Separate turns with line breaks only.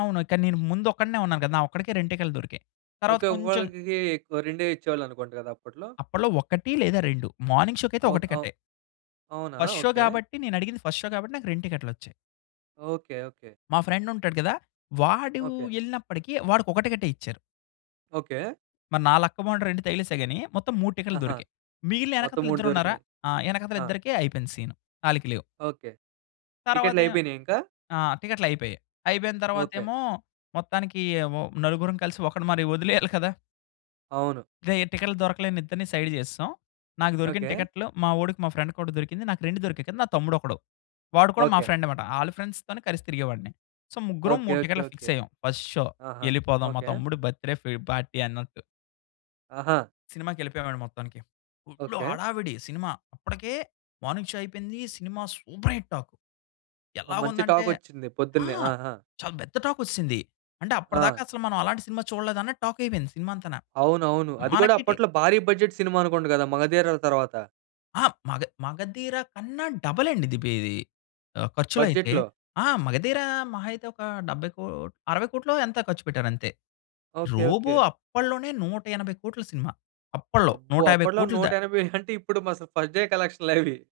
అవును. కానీ, నేను ముందు ఒక్కడినే ఉన్నాను కదా! నా ఒక్కడికే, 2 టికెట్లు దొరికాయి. తరువాత
ఓకే.
కొంచెం
ఒకళ్ళకి రెండే ఇచ్చేవాళ్ళనుకుంట కదా అప్పట్లో?
అప్పట్లో 1 లేదా, 2 మార్నింగ్ షోకైతే ఒక
ఓకె. అవు
టికట్టే.
అవునా?
First show
okay.
కాబట్టి, నేనడిగింది ఫస్ట్ షో కాబట్టి, నాకు 2 టికెట్‌లొచ్చాయి.
Okay, okay.
మా ఫ్రెండుంటాడు గదా! వాడు
ఓకే.
ఎళ్ళినప్పటికీ వాడికొక టికెటే ఇచ్చారు.
ఓకే.
మరి నా లక్కు బావుండి, 2 తగిలేసాయి గాని. మొత్తం 3 టికెట్లు
ఆహా!
దొరికాయి. మిగిలిన
మొత్తం
ఎనకతల
3
ఇద్దరు ఉన్నారా?
దొరికినాయి.
ఆహ్, వెనకాతల
ఆ!
ఇద్దరికి అయిపోయింది సీను. ఆళ్ళికి లేవు.
ఓకే. టికెట్లు
తరువాతేమో
అయిపోయినాయా ఇంకా?
ఆ! టికెట్లయిపోయాయి. అయిపోయిన
ఓకే.
తర్వాతేమో, మొత్తానికి ఒ నలుగురం కలిసి ఒకడిని మరి వదిలేయాలి కదా!
అవును.
రేయ్! టికెట్లు దొరకలేని ఇద్దరిని సైడ్ జేసేసాం. నాకు దొరికిన
ఓకే.
టికెట్లు మా వోడికి మా ఫ్రెండ్‌కొకటి దొరికింది. నాకు 2 దొరికాయి కదా! నా తమ్ముడొకడు వాడు కూడా మా
ఓకే.
ఫ్రెండ్ మాట. ఆళ్ళ ఫ్రెండ్స్‌తోనే కలిసి తిరిగేవాడిని. సో, ముగ్గురం
ఓకే,
3
ఓకే,
టికెట్లు
ఓకే.
ఫిక్స్ అయ్యాం. ఫస్ట్ షో
ఆహా!
ఎళ్ళిపోదాం మా
ఓకే.
తమ్ముడు బర్త్‌డే ఫ్రీ పార్టీ అన్నట్టు.
ఆహా!
సినిమాకెళ్ళిపోయావండి మొత్తానికి. Full
okay.
హడావిడి సినిమా. అప్పటికే మార్నింగ్ షో అయిపోయింది. సినిమా సూపర్ హిట్ టాక్.
మంచి
ఎలాగుందంటే
టాకొచ్చింది
ఆ!
పొద్దున్నే. ఆహా!
చాలా పెద్ద టాకొచ్చేసింది. అంటే, అప్పటిదాకా
ఆ!
అసలు మనం అలాంటి సినిమా చూడలేదు అన్న టాక్ అయిపోయింది సినిమా అంతను.
అవునవును. అది కూడా
మనకిటి
అప్పట్లో భారీ బడ్జెట్ సినిమా అనుకుంట కదా 'మగధీర' తర్వాత?
ఆ! మగ మగధీర కన్నా డబుల్ అండి ఇది బె ఇది ఖర్చులైతే.
బడ్జెట్‌లో.
ఆ! 'మగధీర' మహా అయితే ఒక 70 కో 60,00,00,000 ఎంతో ఖర్చుపెట్టారంతే.
ఓకే. ఓకే.
'రోబో' అప్పట్లోనే, 180,00,00,000 సినిమా. అప్పట్లో
అబ్బో!
నూట యాభై
అప్పట్లో
కోట్లు
నూట
దా
ఎనబై అంటే, ఇప్పుడు మరసలు ఫస్ట్ డే కలెక్షన్‌లవి!